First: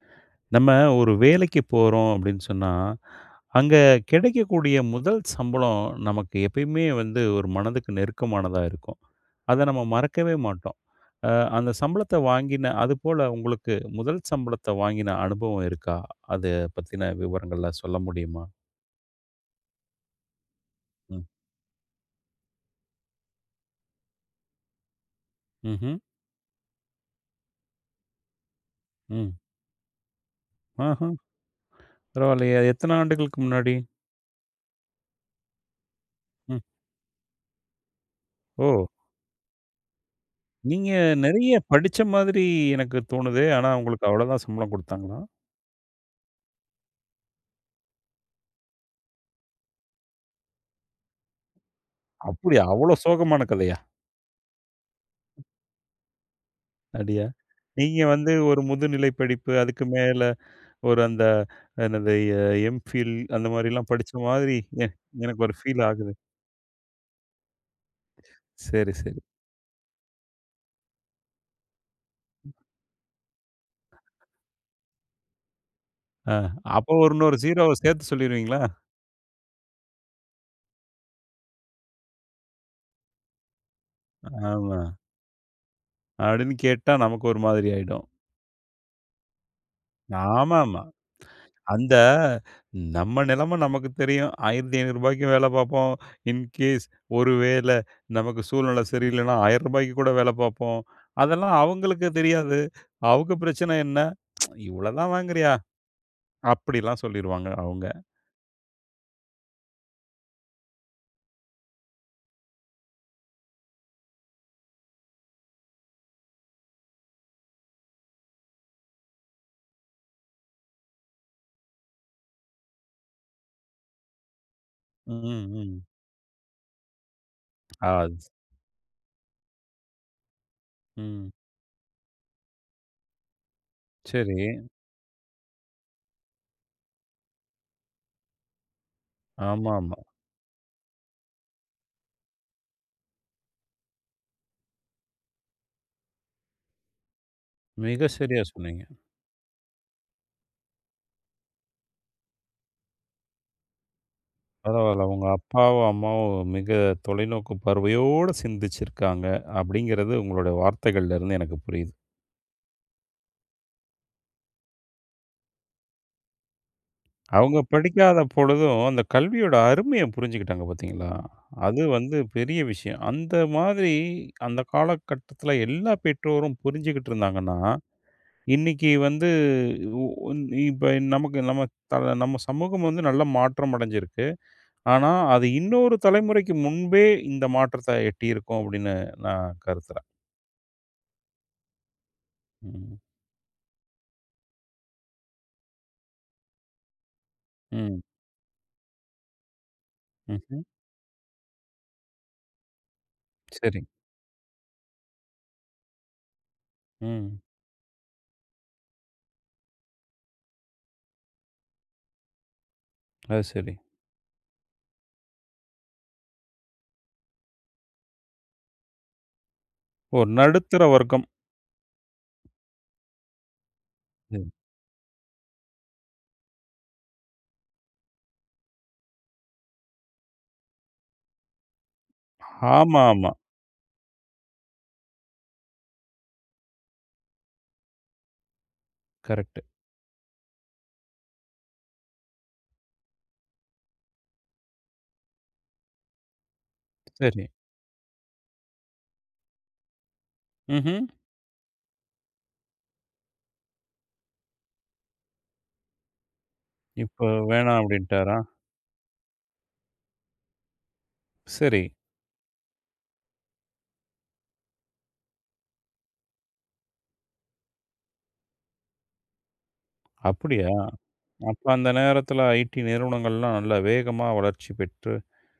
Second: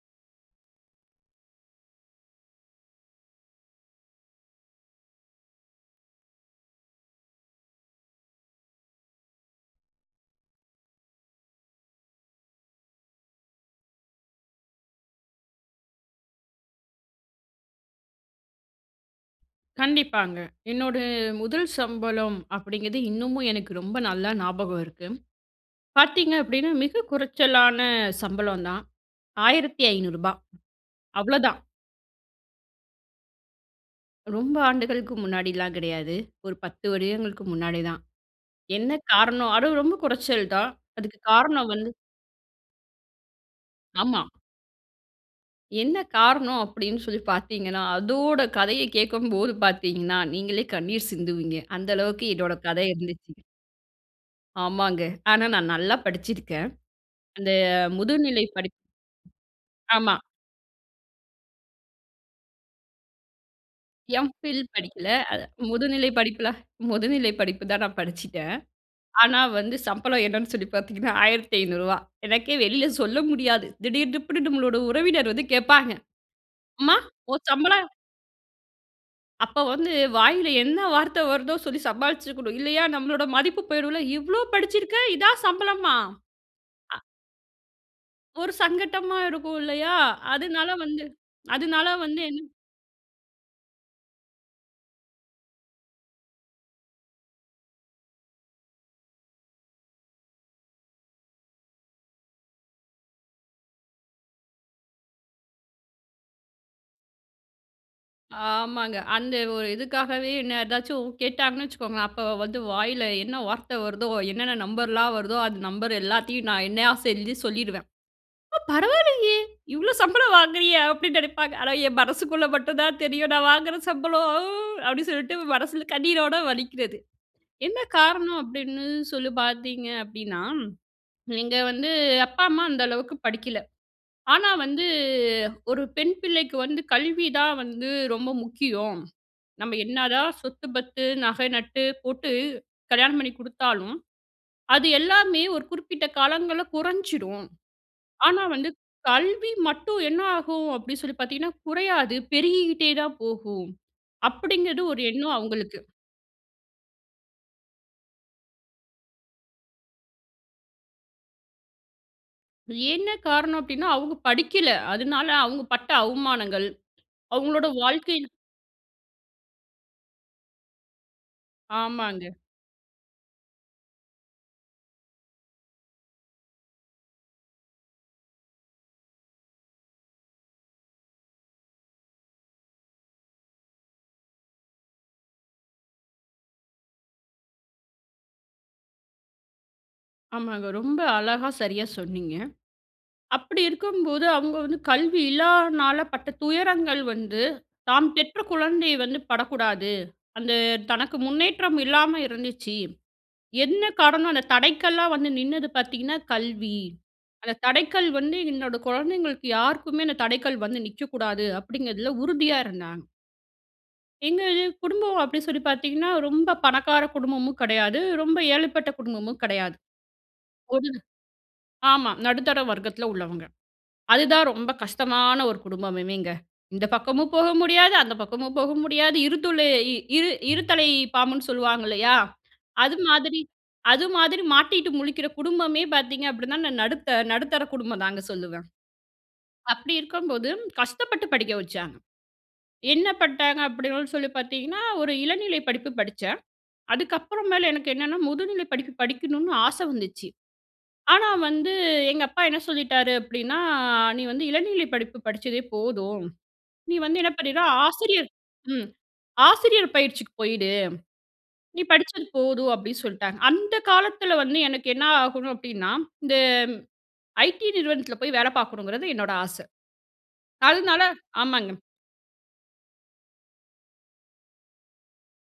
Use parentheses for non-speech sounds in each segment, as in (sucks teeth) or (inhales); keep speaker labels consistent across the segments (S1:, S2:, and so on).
S1: (inhales) நம்ம ஒரு வேலைக்கி போறோம் அப்டீன்னு சொன்னா, அங்க கெடைக்கக்கூடிய முதல் சம்பளம் நமக்கு எப்பயுமே வந்து ஒரு மனதுக்கு நெருக்கமானதா இருக்கும். அத நம்ம மறக்கவே மாட்டோம். அ அந்த சம்பளத்த வாங்கின அதுபோல உங்களுக்கு முதல் சம்பளத்த வாங்கின அனுபவம் இருக்கா? அத பத்தின விவரங்கள்லாம் சொல்ல முடியுமா?
S2: கண்டிப்பாங்க. என்னோட
S1: ம்.
S2: முதல் சம்பளம் அப்டீங்கிது இன்னமும் எனக்கு ரொம்ப நல்லா ஞாபகம் இருக்கு.
S1: ம்ஹ்ம்.
S2: பாத்தீங்க அப்டீன்னா மிக குறைச்சலான சம்பளம் தான்.
S1: ம்.
S2: ரூ. 1500
S1: அஹ்ம்.
S2: அவ்ளோதான்.
S1: பரவால்லயே! எத்தன ஆண்டுகளுக்கு முன்னாடி?
S2: ரொம்ப ஆண்டுகளுக்கு முன்னாடிலாம் கிடயாது. ஒரு
S1: ம்.
S2: 10 வருடங்களுக்கு முன்னாடி தான்.
S1: ஓ!
S2: என்ன காரணம் அதுவும் ரொம்ப குறைச்சல் தான்.
S1: நீங்க
S2: அதுக்கு
S1: நெறைய
S2: காரணம் வந்து.
S1: படிச்ச மாதிரி எனக்கு தோணுதே! ஆனா, உங்களுக்கு
S2: ஆமா.
S1: அவ்ளோதான் சம்பளம் குடுத்தாங்களா?
S2: என்ன காரணம் அப்படீன்னு சொல்லி பாத்தீங்கன்னா, அதோட கதைய கேக்கும்போது பாத்தீங்கன்னா, நீங்களே கண்ணீர் சிந்துவீங்க. அந்த அளவுக்கு
S1: (chuckles)
S2: என்னோட
S1: அப்புடியா?
S2: கதை
S1: அவ்ளோ
S2: இருந்துச்சு.
S1: சோகமான கதயா?
S2: ஆமாங்க.
S1: ம்.
S2: ஆனா, நான் நல்லா படிச்சிருக்கேன்.
S1: அப்டியா?
S2: அந்த
S1: நீங்க வந்து
S2: முதுநிலை
S1: ஒரு
S2: படிப்
S1: முதுநிலை படிப்பு அதுக்கு
S2: ஆமா.
S1: மேல, ஒரு அந்த என்னது? எ எம்பில் அந்த மாரிலாம் படிச்ச மாதிரி
S2: எம்பில்
S1: எ
S2: படிக்கல. அ
S1: எனக்கு ஒரு பீல்
S2: முதுநிலை
S1: ஆகுது.
S2: படிப்புல முதுநிலை படிப்பு தான் நான் படிச்சுட்டேன்.
S1: (inhales) சரி, சரி.
S2: ஆனா, வந்து சம்பளம் என்னன்னு சொல்லி பாத்தீங்கன்னா, ரூ. 1500. எனக்கே வெளியில சொல்ல முடியாது. திடீர் திப்புன்னு உறவினர் வந்து கேப்பாங்க,
S1: ஆ. அப்போ
S2: "அம்மா
S1: ஒரு இன்னொரு
S2: உன்
S1: 0
S2: சம்பளோ"
S1: சேத்து சொல்லிருவீங்களா?
S2: அப்ப வந்து வாயில என்ன வார்த்த வருதோ சொல்லி சமாளிச்சுருக்கனும். இல்லையா நம்மளோட மதிப்பு போயிடும்ல இவ்வளோ
S1: ஆமா.
S2: படிச்சுருக்க இதான் சம்பளமா?
S1: அப்டின்னு கேட்டா
S2: அ.
S1: நமக்கு ஒரு மாதிரி ஆயிடும்.
S2: ஒரு சங்கட்டமா இருக்கும் இல்லையா? அதுனால
S1: ஆமாமா.
S2: வந்து அதுனால
S1: அந்த
S2: வந்து என்
S1: நம்ம நெலைம நமக்கு தெரியும். 1,500 ரூபாய்க்கும் வேல பார்ப்போம் இன்கேஸ் ஒரு வேள நமக்கு சூழ்நில சரியில்லனா, 1,000 ரூபாய்க்கு கூட வேல பார்ப்போம். அதெல்லாம் அவங்களுக்கு தெரியாது. அவங்க பிரச்சன என்ன? (sucks teeth) இவ்வளோதான் வாங்குறியா? அப்டிலாம் சொல்லிருவாங்க அவுங்க.
S2: ஆமாங்க. அந்த ஒரு இதுக்காகவே என்ன ஏதாச்சும் கேட்டாங்கன்னு வச்சுக்கோங்க, அப்போ வந்து வாயில என்ன வார்த்த வருதோ, என்னென்ன நம்பர்லாம் வருதோ, அந்த நம்பர் எல்லாத்தையும் நான் என்னையா செஞ்சு சொல்லிருவேன். ஆ பரவாலயே இவ்வளோ சம்பளம் வாங்குறியா அப்டின்னு நெனைப்பாங்க. ஆனா என் மனசுக்குள்ள மட்டும் தான் தெரியும். நான் வாங்குற சம்பளம் அப்டின்னு
S1: ம்,
S2: சொல்ட்டு மனசுல
S1: ம்.
S2: கண்ணீரோட வலிக்கிறது. என்ன
S1: ஆல்ஸ்
S2: காரணம் அப்டின்னு சொல்லி பார்த்தீங்க அப்டின்னா,
S1: ம்.
S2: நீங்க வந்து "அப்பா, அம்மா அந்த அளவுக்கு படிக்கல." ஆனா
S1: சரி.
S2: வந்து ஒரு பெண் பிள்ளைக்கு வந்து கல்வி தான் வந்து ரொம்ப முக்கியம். நம்ம
S1: ஆமாமா.
S2: என்னதான் சொத்து, பத்து, நக நட்டு போட்டு கல்யாணம் பண்ணி குடுத்தாலும், அது எல்லாமே ஒரு குறிப்பிட்ட காலங்கள்ல குறைஞ்சிரும்.
S1: மிக சரியா
S2: ஆனா வந்து
S1: சொன்னீங்க.
S2: கல்வி மட்டும் என்ன ஆகும் அப்டின்னு சொல்லி பார்த்தீங்கன்னா, குறையாது பெருகிக்கிட்டே தான் போகும். அப்படிங்கற ஒரு
S1: பரவால உங்க
S2: எண்ணம் அவங்களுக்கு
S1: அப்பாவும், அம்மாவும் மிக தொலைநோக்கு பார்வையோட சிந்திச்சுருக்காங்க அப்டிங்கிறது உங்களோட வார்த்தைகள்லேருந்து எனக்கு புரியிது.
S2: என்ன காரணம் அப்டின்னா அவங்க படிக்கல. அதனால அவங்க பட்ட அவமானங்கள்
S1: அவங்க
S2: அவங்களோட
S1: படிக்காத
S2: வாழ்க்கையில
S1: பொழுதும் அந்த கல்வியோட அருமைய புரிஞ்சுக்கிட்டாங்க பார்த்தீங்களா? அது வந்து
S2: ஆமாங்க.
S1: பெரிய விஷயம். அந்த மாதிரி அந்த காலகட்டத்துல எல்லா பெற்றோரும் புரிஞ்சுகிட்டு இருந்தாங்கன்னா, இன்னைக்கு வந்து உ ன் இப்ப நமக்கு நம்ம த நம்ம சமூகம் வந்து நல்ல மாற்றம் அடைஞ்சிருக்கு. ஆனா அது இன்னொரு தலைமுறைக்கு முன்பே இந்த மாற்றத்த எட்டியிருக்கும் அப்படின்னு நான் கருதுறேன்.
S2: ஆமாங்க. ரொம்ப அழகா சரியா சொன்னீங்க.
S1: ம்.
S2: அப்படி இருக்கும்போது அவங்க வந்து கல்வி இல்லானால பட்ட துயரங்கள் வந்து
S1: ம்.
S2: தாம் பெற்ற குழந்தையை வந்து படக்கூடாது. அந்த
S1: ம்ஹ்ம்.
S2: தனக்கு முன்னேற்றம் இல்லாம இருந்துச்சு. என்ன
S1: சரி.
S2: காரணம் அந்த தடைக்கல்லா வந்து நின்னது பார்த்தீங்கன்னா, கல்வி.
S1: ம்.
S2: அந்த தடைக்கல் வந்து என்னோட குழந்தைங்களுக்கு யாருக்குமே அந்த தடைக்கல் வந்து நிக்கக்கூடாது அப்டிங்கறதில உறுதியா இருந்தாங்க.
S1: அது சரி.
S2: எங்க இது குடும்பம் அப்டின்னு சொல்லி பார்த்தீங்கன்னா? ரொம்ப பணக்கார குடும்பமும் கடையாது, ரொம்ப ஏழைப்பட்ட குடும்பமும் கெடையாது
S1: ஓ! நடுத்தர
S2: (unintelligible)
S1: வர்க்கம்.
S2: ஆமா. நடுத்தர வர்க்கத்துல உள்ளவங்க. அதுதான்
S1: ம்.
S2: ரொம்ப கஷ்டமான ஒரு குடும்பமுமேங்க இந்த பக்கமும் போக முடியாது, அந்த பக்கமும் போக முடியாது இரு துளை இரு இருத்தலை பாம்புன்னு சொல்லுவாங்க இல்லையா? அது
S1: ஆமாமா.
S2: மாதிரி அது மாதிரி மாட்டிட்டு முழிக்கிற குடும்பமே பார்த்தீங்க அப்டின்னா நான் நடுத்த நடுத்தர குடும்பம் தாங்க சொல்லுவேன்.
S1: கரெக்ட்டு.
S2: அப்டி இருக்கம் போது கஷ்டப்பட்டு படிக்க வச்சாங்க. என்ன பண்ட்டாங்க அப்டின்னு சொல்லி பார்த்தீங்கன்னா ஒரு இளநிலை படிப்பு படிச்சேன். அதுக்கப்புற
S1: சரி.
S2: மேல எனக்கு என்னென்னா முதுநிலை படிப்பு படிக்கணும்னு ஆசை வந்துச்சு.
S1: ம்ஹ்ம்.
S2: ஆனா வந்து எங்க அப்பா என்ன சொல்லிட்டாரு அப்டின்னா நீ வந்து இளநிலை படிப்பு படிச்சதே போதும் நீ வந்து
S1: இப்ப
S2: என்ன பண்ணின்னா
S1: வேணா
S2: ஆசிரியர்
S1: அப்டின்ட்டாரா?
S2: ம். ஆசிரியர் பயிற்சிக்கு போயிடு
S1: சரி.
S2: நீ படிச்சது போதும் அப்டின்னு சொல்ட்டாங்க. அந்த காலத்துல வந்து எனக்கு என்ன ஆகணும் அப்டின்னா இந்த ஐடி நிறுவனத்துல போய் வேலை பார்க்கணுங்கறது என்னோட ஆச
S1: அப்படியா
S2: அதனால
S1: அப்ப
S2: ஆமாங்க.
S1: அந்த நேரத்துல ஐடி நிறுவனங்கள்லாம் நல்லா வேகமா வளர்ச்சி பெற்று.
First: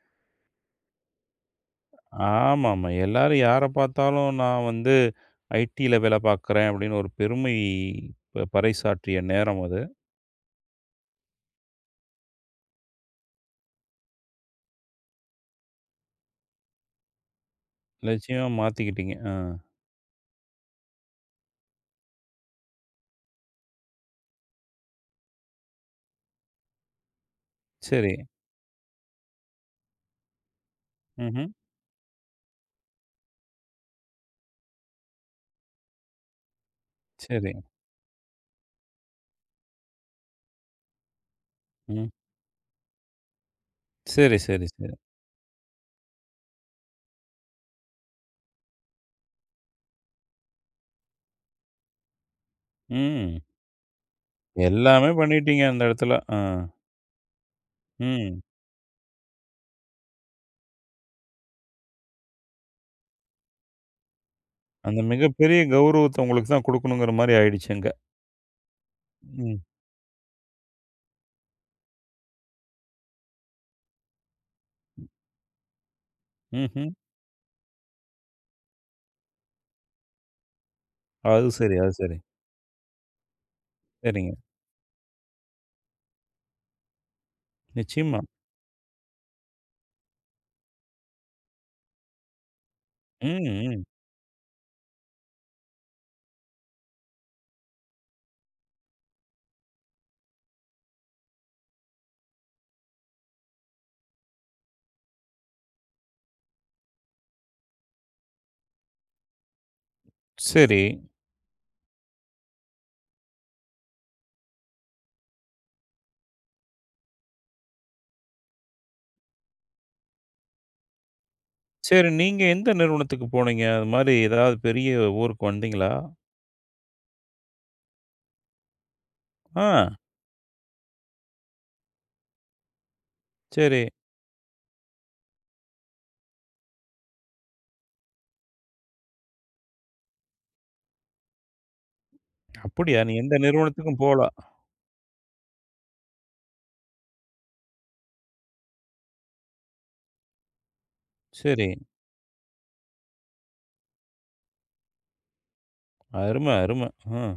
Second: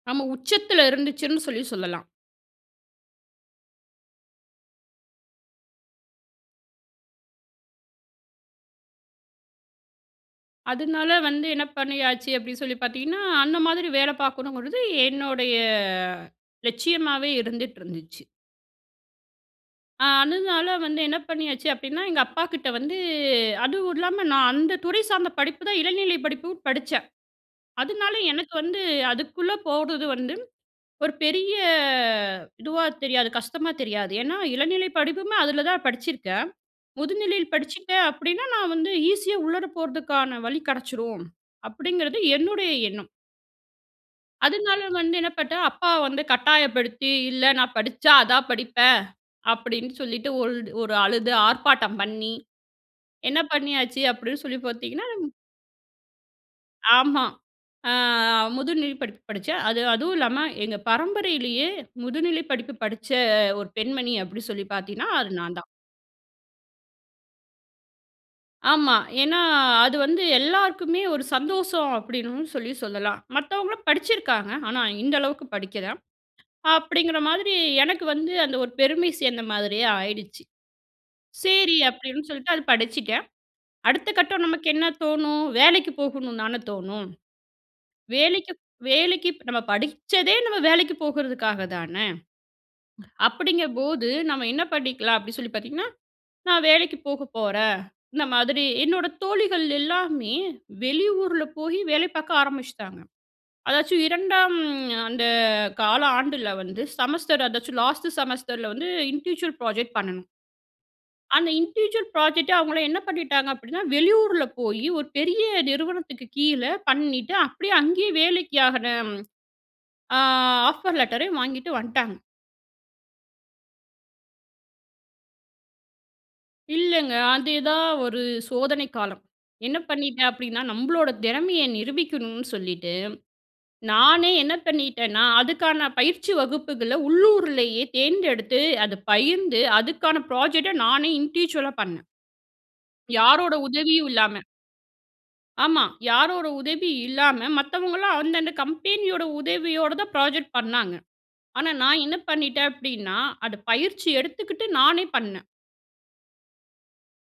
S2: நம்ம உச்சத்துல இருந்துச்சுன் சொல்லி சொல்லலாம்.
S1: ஆமாமா. எல்லாரும் யார பார்த்தாலும் நான் வந்து ஐடியில வேலை பார்க்குறேன் அப்டின்னு ஒரு பெருமை ப பறைசாற்றிய நேரம் அது.
S2: அதுனால வந்து என்ன பண்ணியாச்சு, அப்டின்னு சொல்லி பார்த்தீங்கன்னா? அந்த மாதிரி வேல பார்க்கணுங்கறது என்னோடைய லட்சியமாவே இருந்துட்டுருந்துச்சு.
S1: லட்சியம் மாத்திக்கிட்டிங்க அ.
S2: ஆ அதுனால வந்து என்ன பண்ணியாச்சு அப்டின்னா, எங்க அப்பா கிட்ட வந்து அதுவும் இல்லாம நான் அந்த துறை சார்ந்த படிப்புதான் இளநிலை படிப்பும் படிச்சேன். அதுனால
S1: சரி.
S2: எனக்கு வந்து அதுக்குள்ள போறது வந்து ஒரு
S1: ம்ஹ்ம்.
S2: பெரிய இதுவா தெரியாது கஷ்டமா தெரியாது. ஏனா இளநிலை படிப்புமே அதுல தான்
S1: சரி.
S2: படிச்சிருக்கேன்."முதுநிலையில் படிச்சிட்டேன் அப்டின்னா, நான் வந்து ஈஸியா உள்ளர போறதுக்கான வழி கெடைச்சிரும்"
S1: ம்.
S2: அப்டிங்கிறது என்னுடைய எண்ணம்.
S1: சரி, சரி,
S2: அதுனால,
S1: சரி.
S2: வந்து என்ன பண்ணிட்டேன் அப்பா வந்து கட்டாயப்படுத்தி, "இல்ல, நான் படிச்சா அதான் படிப்பேன்" அப்டின்னு சொல்லிட்டு ஒல்டு ஒரு அழுது ஆர்ப்பாட்டம் பண்ணி, என்ன
S1: ம்.
S2: பண்ணியாச்சு அப்டின் சொல்லி பார்த்தீர்கன்னா,
S1: எல்லாமே பண்ணிட்டீங்க அந்த எடத்துல அ.
S2: ஆமா. ஆ
S1: ம்.
S2: முதுநிலை படிப்பு படிச்சேன். அது அதுவும் இல்லாம எங்க பரம்பரையிலேயே முதுநிலை படிப்பு படிச்ச ஒரு பெண்மணி அப்டி சொல்லி
S1: அந்த
S2: பார்த்தீங்கன்னா அது நான்
S1: மிகப்பெரிய
S2: தான்.
S1: கௌரவுத்த உங்களுக்கு தான், குடுக்கணுங்குற மாரி ஆயிடுச்சு அங்க.
S2: ஆமா. ஏனா
S1: ம்.
S2: அது வந்து எல்லாருக்குமே ஒரு சந்தோஷம் அப்டின்னு சொல்லி சொல்லலாம். மத்தவங்களும் படிச்சிருக்காங்க. ஆனா, இந்த அளவுக்கு படிக்கில,
S1: ம்ஹ்ம்.
S2: அப்டிங்கிற மாதிரி எனக்கு வந்து அந்த ஒரு பெருமை சேர்ந்த மாதிரியே ஆயிடுச்சு.
S1: அது சரி
S2: சேரி
S1: அது சரி.
S2: அப்டின்னு சொல்லிட்டு அத படிச்சுட்டேன். அடுத்த
S1: சரிங்க.
S2: கட்டம் நமக்கு என்ன தோணும்? வேலைக்கு போகனும்ன்னு தானே தோணும்,
S1: நிச்சயம்மா.
S2: வேலைக்கு வேலைக்கு நம்ம படிச்சதே நம்ம வேலைக்கு போகறதுக்காக தானே.
S1: ம், ம்.
S2: அப்டிங்கபோது "நம்ம என்ன பண்ணிக்கலாம்" அப்டின்னு சொல்லி பார்த்தீங்கன்னா? "நான் வேலைக்கு போக போறேன்." இந்த மாதிரி என்னோட தோழிகள் எல்லாருமே வெளியூர்ல போயி வேலை பார்க்க ஆரம்பிச்சிட்டாங்க. அதாச்சும் 2ஆம் அந்த கால ஆண்டுல வந்து செமஸ்டர் அதாச்சும் லாஸ்ட்டு செமஸ்டர்ல வந்து இன்டிவிஜுவல் ப்ராஜெக்ட் பண்ணணும்.
S1: சரி.
S2: அந்த இன்டிவிஜுவல் புராஜெக்ட் அவங்கள என்ன பண்ணிட்டாங்க அப்டின்னா, வெளியூர்ல போயி, ஒரு பெரிய நிறுவனத்துக்கு கீழ பண்ணிட்டு அப்டியே, அங்கேயே வேலைக்கு ஆகற. ஆ ஆஃபர் லெட்டரையும் வாங்கிட்டு
S1: சரி
S2: வந்துட்டாங்க.
S1: நீங்க எந்த நிறுவனத்துக்கு போனீங்க? அது மாரி எதாவது பெரிய ஊருக்கு வந்தீங்களா?
S2: இல்லங்க. அதேதான் ஒரு சோதனை காலம். என்ன
S1: ஆ.
S2: பண்ணிட்டேன் அப்டின்னா நம்பளோட திறமைய நிரூபிக்கணும்னு சொல்லிட்டு,
S1: சரி.
S2: நானே என்ன பண்ணிட்டேனா? அதுக்கான பயிற்சி வகுப்புகள உள்ளூருலேயே தேர்ந்தெடுத்து அத பயிர்ந்து அதுக்கான ப்ராஜெக்ட்ட நானே இண்டிவிஜுவலா பண்ணே.
S1: அப்டியா? நீ எந்த
S2: யாரோட
S1: நிறுவனத்துக்கும்
S2: உதவியும்
S1: போல?
S2: இல்லாம. ஆமா. யாரோட உதவி இல்லாம மத்தவங்கல்லாம் அந்த அந்த கம்பெனியோட உதவியோட தான் புராஜெக்ட் பண்ணாங்க. ஆனா
S1: சரி.
S2: நான் என்ன பண்ணிட்டேன் அப்டின்னா அது பயிற்சி எடுத்துக்கிட்டு நானே பண்னே.
S1: அரும! அரும! ம்.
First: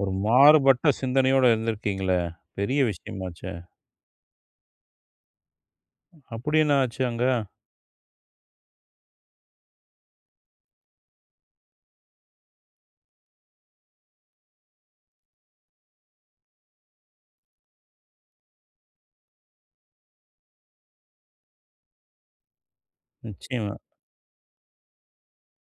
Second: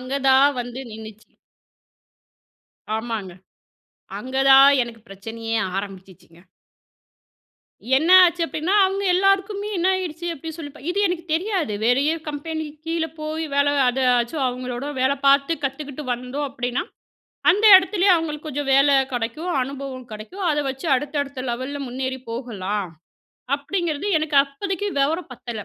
S1: ஒரு
S2: தான் வந்து
S1: மாறுபட்ட
S2: நின்னுச்சு.
S1: சிந்தனையோட இருந்திருக்கீங்களே பெரிய
S2: ஆமாங்க.
S1: விஷயமாச்சே!
S2: அங்க தான் எனக்கு பிரச்சனையே ஆரம்பிச்சுச்சுங்க.
S1: அப்டி என்ன ஆச்சு அங்க?
S2: என்ன ஆச்சு அப்டின்னா, அவங்க எல்லாருக்குமே என்ன ஆயிடுச்சு அப்டின்னு சொல்லி இது எனக்கு தெரியாது வேறைய கம்பெனிக்கு கீழ போய் வேலை அதையாச்சும் அவங்களோட வேலை பார்த்து கத்துக்கிட்டு வந்தோம் அப்டின்னா. அந்த இடத்திலேயே அவங்களுக்கு கொஞ்சம் வேல கெடைக்கும், அனுபவம் கெடைக்கும். அத வச்சு அடுத்த, அடுத்த லெவல்ல முன்னேறி போகலாம்.
S1: நிச்சியமா.
S2: அப்டிங்கிறது எனக்கு அப்போதைக்கு விவரம் பத்தல.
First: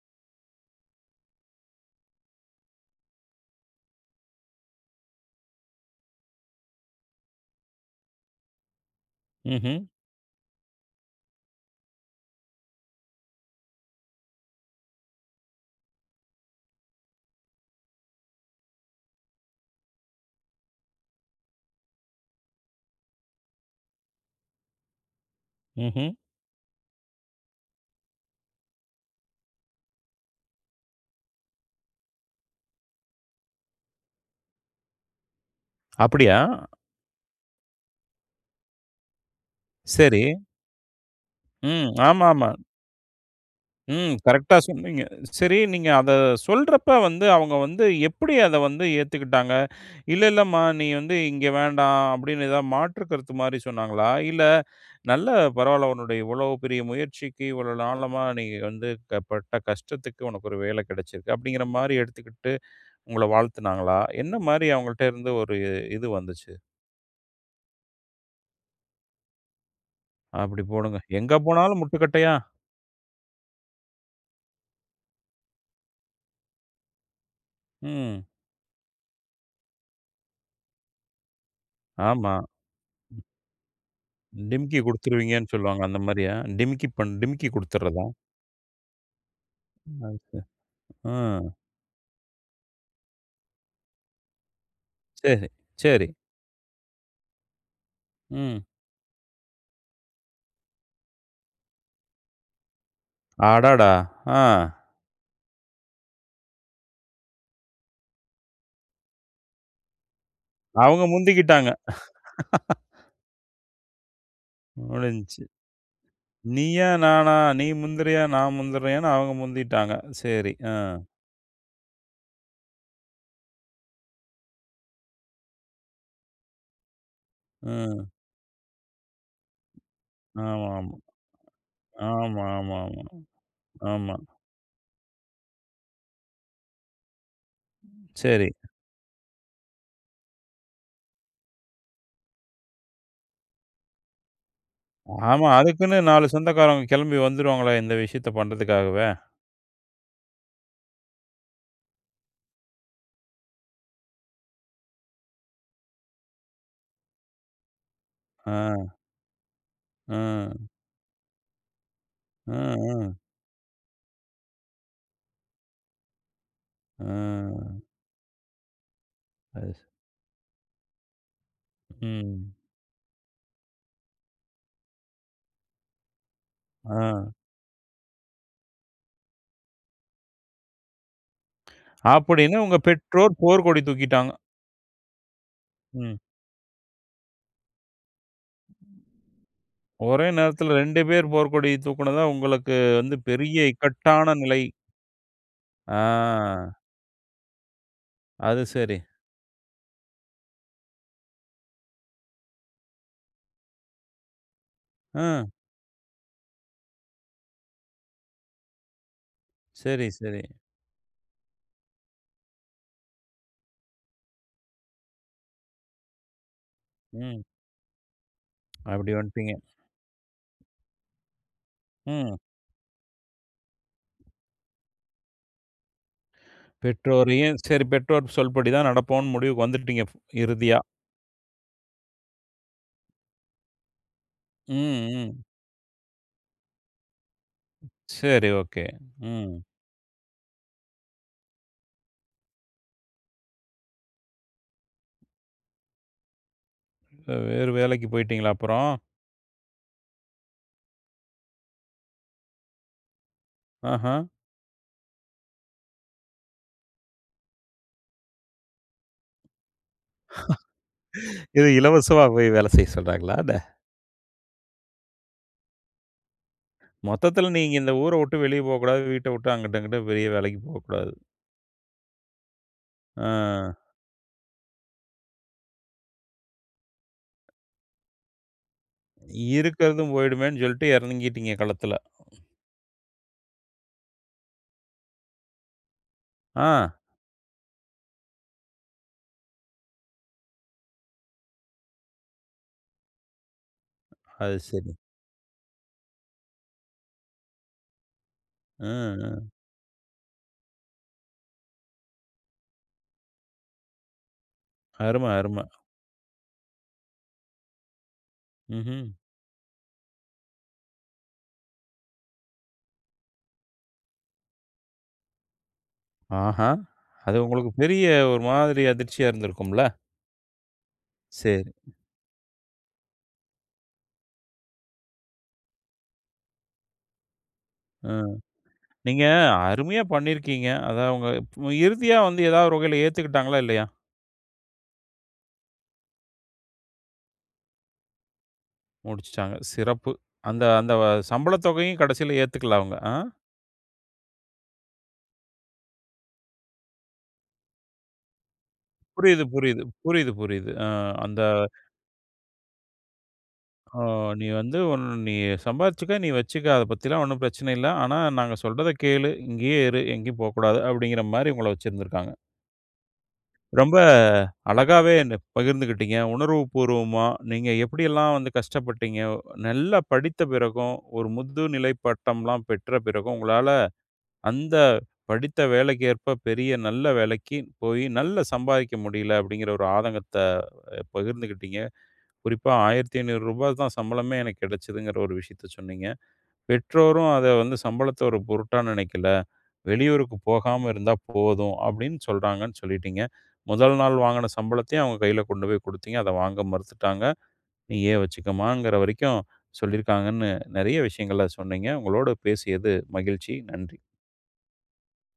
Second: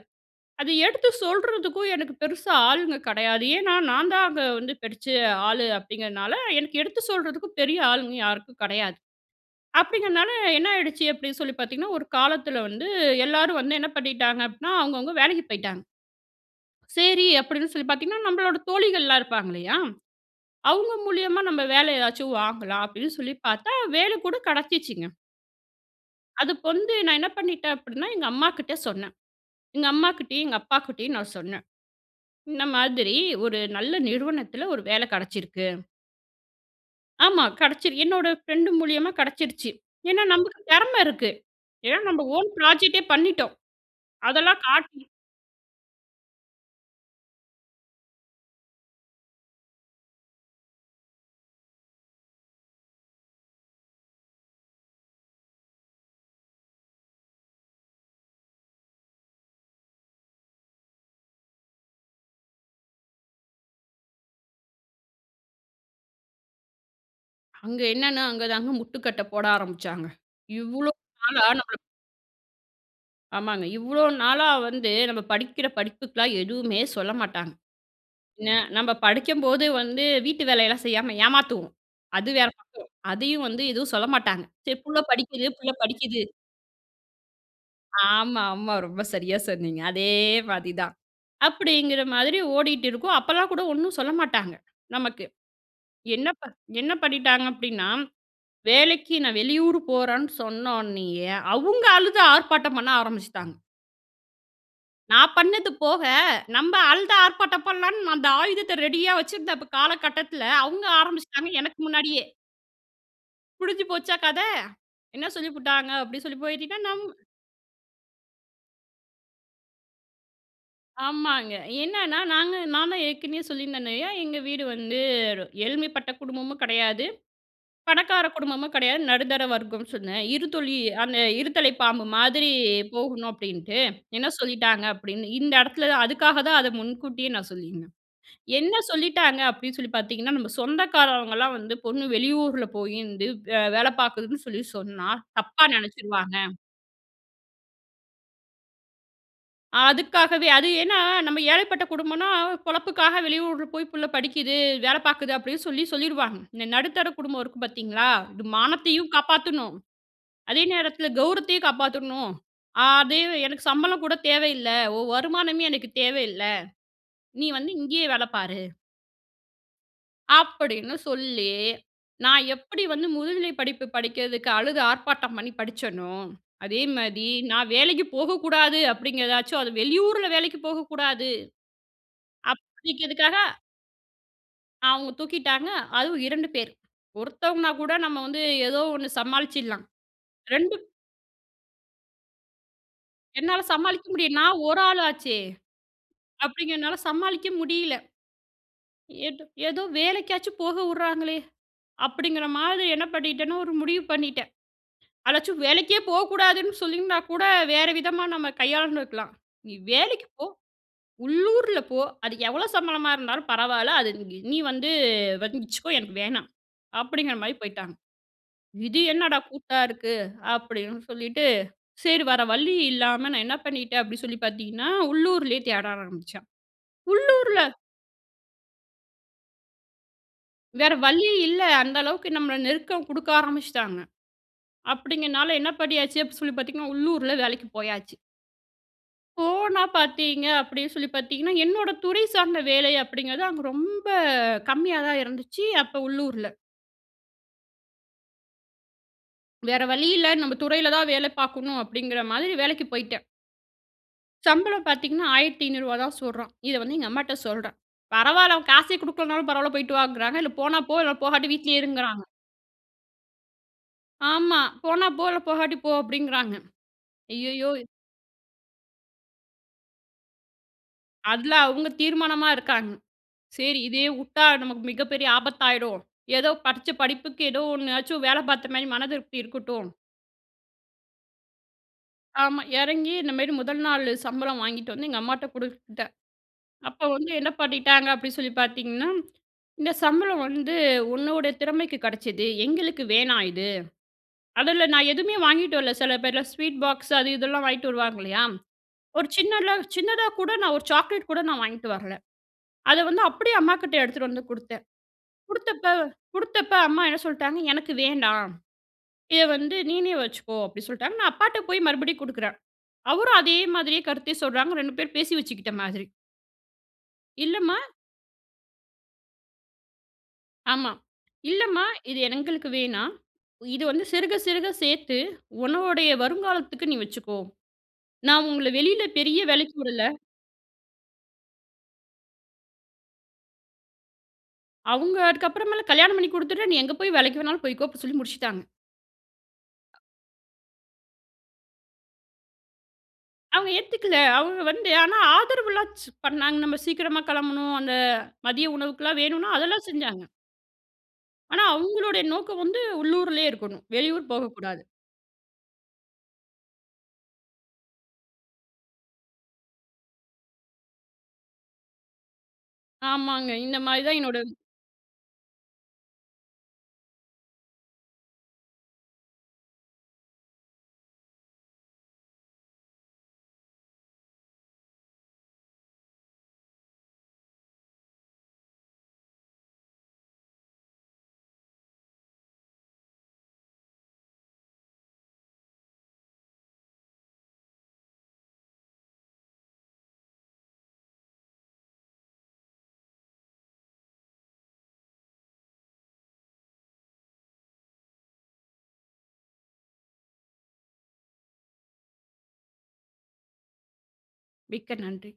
S2: அது எடுத்து சொல்றதுக்கும் எனக்கு பெருசா ஆளுங்க கெடையாது. ஏனா நான் தான் அங்க வந்து படிச்ச ஆளு அப்டிங்கிறனால, எனக்கு எடுத்து சொல்றதுக்கும் பெரிய ஆளுங்க யாருக்கும் கடையாது.
S1: ம்ஹ்ம்.
S2: அப்டிங்கிறதனால என்ன ஆயிடுச்சு அப்டின் சொல்லி பார்த்தீங்கன்னா, ஒரு காலத்துல வந்து எல்லாரும் வந்து என்ன பண்ணிட்டாங்க அப்டின்னா அவங்க, அவங்க வேலைக்கு போயிட்டாங்க. சேரி அப்டின் சொல்லி பார்த்தீங்கன்னா, நம்பளோட தோழிகள்லாம் இருப்பாங்க இல்லையா? அவங்க மூலியமா நம்ப வேல ஏதாச்சும் வாங்கலாம் அப்டின் சொல்லி பார்த்தா வேல கூட கெடைச்சுசுங்க.
S1: ம்ஹ்ம்.
S2: அதுக்கு வந்து நான் என்ன பண்ணிட்டேன் அப்பிடின்னா, எங்க அம்மாக்கிட்ட சொன்னேன். எங்க அம்மாக்கிட்டயும், எங்க அப்பாக்கிட்டயும் நான் சொன்னேன். இந்த மாதிரி ஒரு நல்ல நிறுவனத்துல ஒரு வேல கிடச்சிருக்கு.
S1: அப்பிடியா?
S2: ஆமா. கிடச்சிரு என்னோட ஃபிரெண்ட் மூலியமா கிடச்சிருச்சு.
S1: சரி.
S2: ஏனா நமக்கு திறம இருக்கு.
S1: ம்.
S2: ஏனா நம்ப ஓன்
S1: ஆமாமா.
S2: ப்ராஜெக்டே பண்ணிட்டோம்.
S1: ம். கரெக்டா
S2: அதெல்லாம் காட்டி,
S1: சொன்னீங்க. சரி நீங்க அத சொல்றப்ப வந்து அவங்க வந்து எப்பிடி அத வந்து ஏத்துக்கிட்டாங்க (inhales) இல்ல, இல்லம்மா! நீ வந்து இங்கே வேண்டாம். அப்பிடின்னு எதா மாற்று கருத்துமாரி சொன்னாங்களா? இல்ல (inhales) நல்ல பரவால்ல உன்னுடைய இவ்ளோ பெரிய முயற்சிக்கு, இவ்ளோ நாளா நீ வந்து அ பட்ட கஷ்டத்துக்கு உனக்கு ஒரு வேல கிடைச்சிருக்கு. அப்பிடிங்கிற மாரி எடுத்துக்கிட்டு (inhales) உங்கள வாழ்த்துனாங்களா? என்ன மாரி அவுங்கள்ட்ட இருந்து ஒரு இது வந்துச்சு?
S2: அங்க என்னென்னா, அங்கதாங்க முட்டுக்கட்ட போட ஆரம்புச்சாங்க.
S1: அப்பிடிப்
S2: இவ்ளோ
S1: போடுங்க. எங்க
S2: நாளா நம்மள
S1: போனாலும் முட்டுக்கட்டையா?
S2: ஆமாங்க. இவ்ளோ நாளா வந்து நம்ம படிக்கிற படிப்புக்குலாம் எதுவுமே சொல்ல மாட்டாங்க.
S1: ம்.
S2: என்ன நம்ம படிக்கும்போது வந்து வீட்டு வேலையெல்லாம் செய்யாம ஏமாத்துவோம். அது
S1: ஆமா.
S2: வேற பக்கம்.
S1: ம்.
S2: அதையும் வந்து எதும் சொல்ல மாட்டாங்க. சரி
S1: டிமிக்கி
S2: புள்ள படிக்குது,
S1: கொடுத்துருவீங்கன்னு
S2: புள்ள
S1: சொல்லுவாங்க.
S2: படிக்குது.
S1: அந்தமாரியா? டிமிக்கி பன் டிமிக்கி குடுத்துர்றதா?
S2: ஆமாமா. ரொம்ப சரியா சொன்னீங்க. அதே
S1: (unintelligible)
S2: மாரி தான்.
S1: ஆ.
S2: அப்பிடிங்கிற மாதிரி ஓடிட்டு இருக்கும். அப்பல்லாம் கூட ஒன்னும் சொல்ல மாட்டாங்க நமக்கு.
S1: சரி, சரி.
S2: என்ன ப என்ன பண்ணிட்டாங்க. அப்பிடின்னா
S1: ம்.
S2: வேலைக்கு நான் வெளியூரு போறன்னு சொன்னோனயே, அவுங்க அழுது ஆர்ப்பாட்டம் பண்ண ஆரம்பிச்சுட்டாங்க.
S1: அடாடா! ஆ.
S2: நான் பண்ணது போக, நம்ப அழுது ஆர்ப்பாட்டம் பண்ணலான் அந்த ஆயுதத்த ரெடியா வச்சுருந்த காலகட்டத்துல, அவுங்க
S1: அவுங்க
S2: ஆரம்பிச்சுட்டாங்க.
S1: முந்திக்கிட்டாங்க.
S2: எனக்கு முன்னாடியே!
S1: (laughs)
S2: முடிஞ்சு போச்சா கத. என்ன
S1: முடிஞ்சிச்சு.
S2: சொல்லி புட்டாங்க அப்டின் சொல்லி போய்விட்டீங்கன்னா
S1: நீயா,
S2: நம்ம
S1: நானா. நீ முந்துறியா, நான் முந்துறேயான்னு அவங்க முந்திட்டாங்க. சரி ஆ.
S2: ஆமாங்க. என்னன்னா, நாங்க நான் தான் ஏற்கனவே சொல்லியிருந்தேனயா, எங்க வீடு வந்து எளிமைப்பட்ட குடும்பமும் கெடையாது,
S1: ம்.
S2: பணக்கார குடும்பமும் கெடையாது, நடுத்தர வர்க்கம் சொன்னே. இருதலை
S1: ஆமாம்.
S2: அந்த இருதலை பாம்பு
S1: ஆமா
S2: மாதிரி
S1: ஆமா ஆமா
S2: போகணும் அப்டின்ட்டு,
S1: ஆமா
S2: என்ன சொல்லிட்டாங்க அப்டின்னு. இந்த இடத்துல அதுக்காக தான் அத முன்கூட்டியே நான் சொல்லியிருந்தேன்.
S1: சரி.
S2: என்ன சொல்லிட்டாங்க அப்டின்னு சொல்லி பார்த்தீங்கன்னா, நம்ம சொந்தக்காரவங்கலாம் வந்து பொண்ணு வெளியூருல போய் வந்து வேல பார்க்குதுன்னு சொல்லி சொன்னா
S1: ஆமா.
S2: தப்பா
S1: அதுக்குன்னு 4
S2: நெனச்சுருவாங்க.
S1: சொந்தக்காரவங்க கிளம்பி வந்துருவாங்களா இந்த விஷயத்த பண்ணுறதுக்காகவே?
S2: அதுக்காகவே அது ஏனா, நம்ப ஏழைப்பட்ட குடும்பம்னா பொழப்புக்காக வெளியூருல போய் புள்ள படிக்குது, வேல பார்க்குது அப்டின்னு சொல்லி சொல்லிருவாங்க. இந்த நடுத்தர குடும்பம் இருக்கு பார்த்தீங்களா, இது
S1: ஆ.
S2: மானத்தையும் காப்பாத்துணும், அதே
S1: ஆ.
S2: நேரத்துல கௌரவத்தையும் காப்பாத்துணும்.
S1: ஆ, ஆ.
S2: அதே, எனக்கு சம்பளம் கூட தேவ இல்ல, உன் வருமானமே எனக்கு தேவ இல்ல, நீ வந்து
S1: ஆ.
S2: இங்கேயே வேல பாரு.
S1: அது சரி.
S2: அப்படின்னு சொல்லி நான்
S1: ம்.
S2: எப்டி வந்து முதுநிலை படிப்பு படிக்கறதுக்கு அழுது ஆர்ப்பாட்டம் பண்ணி படிச்சனோ, அதே மாரி
S1: ஆ.
S2: நான் வேலைக்கு போகக்கூடாது அப்டிங்கிறதாச்சும் அது வெளியூருல வேலைக்கு போகக்கூடாது.
S1: (inhales) அப்டின்னு உங்க
S2: அப்டிங்கிறதுக்காக
S1: பெற்றோர் போர்க்கொடி தூக்கிட்டாங்க.
S2: அவுங்க தூக்கிட்டாங்க,
S1: ம்.
S2: அதுவும் 2 பேர். ஒருத்தவங்கனா கூட, நம்ம வந்து ஏதோ 1 சமாளிச்சிடலாம்.
S1: ஒரே நேரத்தில
S2: 2
S1: 2 பேர் போர்க்கொடிய தூக்குன தான், உங்களுக்கு வந்து
S2: என்னால
S1: பெரிய
S2: சமாளிக்க முடிய
S1: இக்கட்டான
S2: நான்
S1: நிலை.
S2: 1 ஆள் ஆச்சே.
S1: ஆ.
S2: அப்டிங்கிறனால சமாளிக்க முடியல.
S1: அது சரி.
S2: ஏதோ ஏதோ வேலைக்காச்சும் போக உடுறாங்களே அப்படிங்கிற மாரி என்ன பண்ணிட்டேன்னா, 1 முடிவு பண்ணிட்டேன்.
S1: அ.
S2: அதாச்சும் வேலைக்கே போகக்கூடாதுன்னு சொல்லிருந்தா கூட, வேற விதமா நம்ம கையாண்டு இருக்கலாம். "நீ
S1: சரி,
S2: வேலைக்கு
S1: சரி.
S2: போ, உள்ளூர்ல போ, அது எவ்வளோ சம்பளமா இருந்தாலும் பரவால்ல. அது நீ நீ வந்து வச்சுக்கோ எனக்கு வேணாம்." அப்படிங்குற
S1: ம்.
S2: மாரி போய்ட்டாங்க. இது
S1: அப்டி
S2: என்னடா
S1: வந்டீங்க.
S2: கூத்தா இருக்கு. அப்படின்னு சொல்லிட்டு, செரி
S1: ம்.
S2: வற வழி இல்லாம நான் என்ன பண்ணிட்டேன் அப்டிசொல்லி பாத்தீங்கன்னா, உள்ளூர்லயே தேட
S1: (inhales)
S2: ஆரம்பிச்சேன்.
S1: பெற்றோரையும்,
S2: உள்ளூர்ல
S1: சரி பெற்றோர் சொல்படி தான் நடப்போன்னு, முடிவுக்கு வந்துட்டீங்க இறுதியா.
S2: வேற வழியே இல்ல, அந்த அளவுக்கு நம்மள நெருக்கம் குடுக்க ஆரம்பிச்சுட்டாங்க.
S1: ம், ம்.
S2: அப்டிங்கனால என்ன பண்ணியாச்சு அப்டி சொல்லி பாத்தீங்கன்னா, உள்ளூர்ல வேலைக்கு போயாச்சு.
S1: சரி, ஒகே, ம்.
S2: போனா பாத்தீங்க அப்படின்னு சொல்லி பாத்தீங்கன்னா என்னோட துறை சார்ந்த வேலை அப்டிங்கிறது அங்க ரொம்ப கம்மியா தான் இருந்துச்சு அப்போ உள்ளூர்ல.
S1: வே வேறு வேலைக்கு போயிட்டீங்களா அப்புறம்?
S2: வேற வழி இல்ல. நம்ம துறையில தான் வேலை பார்க்கணும் அப்படிங்கிற மாதிரி வேலைக்கு போய்ட்டேன்.
S1: ஆஹ.
S2: சம்பளம் பார்த்தீங்கன்னா, 1,500 ரூபாய் தான் சொல்றான். இதை வந்து எங்க அம்மாட்ட சொல்றேன். பரவாயில்ல அவன் காசே குடுக்கலன்னாலும் பரவாயில்ல. போய்ட்டு வாங்கிறாங்க. இல்ல போனா போ போகாட்ட
S1: (laughs) இது
S2: வீட்டிலயே இருங்கிறாங்க.
S1: இலவசமா போய் வேலை செய்ய சொல்லுறாங்களா என்ன?
S2: ஆமா போனா இல்ல போகாட்டி போ அப்படிங்கிறாங்க.
S1: மொத்தத்துல
S2: ஐய்யய்யோ
S1: நீங்க இந்த ஊர விட்டு வெளிய போகக்கூடாது. வீட்டை உட்டு அங்குட்டு அங்குட்டு பெரிய வேலைக்கு போகக்கூடாது.
S2: அதுல அவங்க தீர்மானமா இருக்காங்க.
S1: ஆ.
S2: சரி இதே வுட்டா நமக்கு மிகப்பெரிய ஆபத்தாயிடும். ஏதோ படிச்ச படிப்புக்கு ஏதோ ஒண்ணாச்சும் வேலை பார்த்த மாதிரி மனதிருப்தி இருக்கட்டும்.
S1: இருக்கறதும் போயிடுமேன்னு சொல்லிட்டு இறங்கிட்டீங்க களத்துல.
S2: ஆமா, இறங்கி இந்தமாரி முதல் நாள் சம்பளம் வாங்கிட்டு வந்து எங்க அம்மாட்ட குடுத்தேன்.
S1: ஆ.
S2: அப்போ வந்து என்ன பண்ணிட்டாங்க அப்படின்னு சொல்லி பார்த்தீங்கன்னா, இந்த சம்பளம் வந்து உன்னோட திறமைக்கு கிடைச்சது. எங்களுக்கு வேணாம் இது.
S1: அது
S2: அதுல
S1: சரி.
S2: நான் எதுவுமே வாங்கிட்டு வரல. சில பேர்லாம் ஸ்வீட் பாக்ஸ் அது இதெல்லாம் வாங்கிட்டு வருவாங்க இல்லையா.
S1: அ,
S2: ஒரு
S1: அ.
S2: சின்னதா சின்னதா கூட நான் ஒரு சாக்லேட் கூட நான் வாங்கிட்டு வரல. அத வந்து அப்படியே அம்மாகிட்ட எடுத்துட்டு வந்து குடுத்தேன்.
S1: அருமை, அருமை.
S2: குடுத்தப்ப குடுத்தப்ப அம்மா என்ன சொல்லிட்டாங்க, எனக்கு வேண்டாம்.
S1: ம்ஹ்ம்.
S2: இத வந்து நீயே வச்சுக்கோ அப்படின்னு சொல்லிட்டாங்க. நான் அப்பாட்ட போய் மறுபடியும் குடுக்கிறேன். அவரும் அதே மாதிரியே கருத்தை சொல்றாங்க. 2 பேரும் பேசி வச்சுக்கிட்ட மாதிரி.
S1: ஆஹா! அது உங்களுக்கு
S2: இல்லம்மா.
S1: பெரிய ஒரு மாதிரி அதிர்ச்சியா இருந்திருக்கும்ல.
S2: ஆமா.
S1: சேரி.
S2: இல்லம்மா இது எங்களுக்கு வேணாம். இது வந்து சிறுக சிறுக சேர்த்து உன்னுடைய வருங்காலத்துக்கு நீ வச்சுக்கோ.
S1: ம்.
S2: நான் உங்கள வெளியில
S1: நீங்க
S2: பெரிய வேலைக்கு விடல
S1: அருமையா பண்ணியிருக்கிறீங்க. அத அவுங்க இறுதியா வந்து ஏதாவது ஒரு வகையில ஏத்துக்கிட்டாங்களா? இல்லையா?
S2: அவங்க அதுக்கு அப்புறமேலு கல்யாணம் பண்ணி கொடுத்துட்டு. நீ எங்கே போய் வேலைக்கு வேண்னாலும் போய்கோனு சொல்லி முடிச்சுட்டாங்க.
S1: முடிச்சுட்டாங்க. சிறப்பு. அந்த அந்த சம்பள தொகையும் கடைசில ஏத்துக்கல அவங்க. ஆ.
S2: அவங்க ஏத்துக்கல. அவங்க வந்து ஆனாஆதரவுலாம் பண்ணாங்க. நம்ம சீக்கிரமா கிளம்பணும் அந்த மதிய உணவுக்கெல்லாம்
S1: புரியுது,
S2: வேணுனா
S1: புரியுது.
S2: அதெல்லாம் செஞ்சாங்க.
S1: புரியுது, புரியுது. ஆ அந்த.
S2: ஆனா அவங்களுடைய நோக்கம் வந்து உள்ளூரிலயே இருக்கணும்.
S1: "ஓ
S2: வெளியூர்
S1: நீ வந்து,
S2: போகக்கூடாது.
S1: நீ சம்பாரிச்சுக்கோ, நீ வச்சிக்கோ, அதை பத்தி எல்லாம் ஒன்னும் பிரச்சனை இல்ல. ஆனா நாங்க சொல்றத கேளு இங்கயே இரு, எங்கயும் போ கூடாது" அப்படிங்கற மாரி உங்கள வச்சுயுருந்துருக்காங்க.
S2: ஆமாங்க, இந்த
S1: ரொம்ப
S2: மாதிரி தான் என்னோட
S1: அழகாவே என்ன பகிர்ந்துகிட்டிங்க, உணர்வு பூர்வமா. நீங்க எப்படியெல்லாம் வந்து கஷ்டப்பட்டீங்க, நல்லா படித்த பிறகும் ஒரு முதுநிலை பட்டம்லாம் பெற்ற பிறகும், உங்களால அந்த படித்த வேலைக்கேற்ப பெரிய நல்ல வேலைக்கு போய் நல்லா சம்பாதிக்க முடியல. அப்படிங்கிற ஒரு ஆதங்கத்தை பகிர்ந்துகிட்டிங்க. குறிப்பா 1,500 ரூபா தா சம்பளமே எனக்கு கிடைச்சிதுங்கிற ஒரு விஷயத்த சொன்னீங்க. பெற்றோரும் அதை வந்து சம்பளத்த ஒரு பொருட்டா நினைக்கல. "வெளியூருக்கு போகாம இருந்தா போதும்" அப்படின்னு சொல்றாங்கன்னு சொல்லிட்டீங்க. முதல் நாள் வாங்கின சம்பளத்தையும் அவங்க கையில கொண்டு போய் கொடுத்தீங்க. அதை வாங்க மறுத்துட்டாங்க. "நீயே வச்சுக்கோமா"ங்கிற வரைக்கும் சொல்லியிருக்காங்கன்னு. நிறைய விஷயங்கள சொன்னீங்க. உங்களோடு பேசியது மகிழ்ச்சி. நன்றி.
S2: மிக்க நன்றி.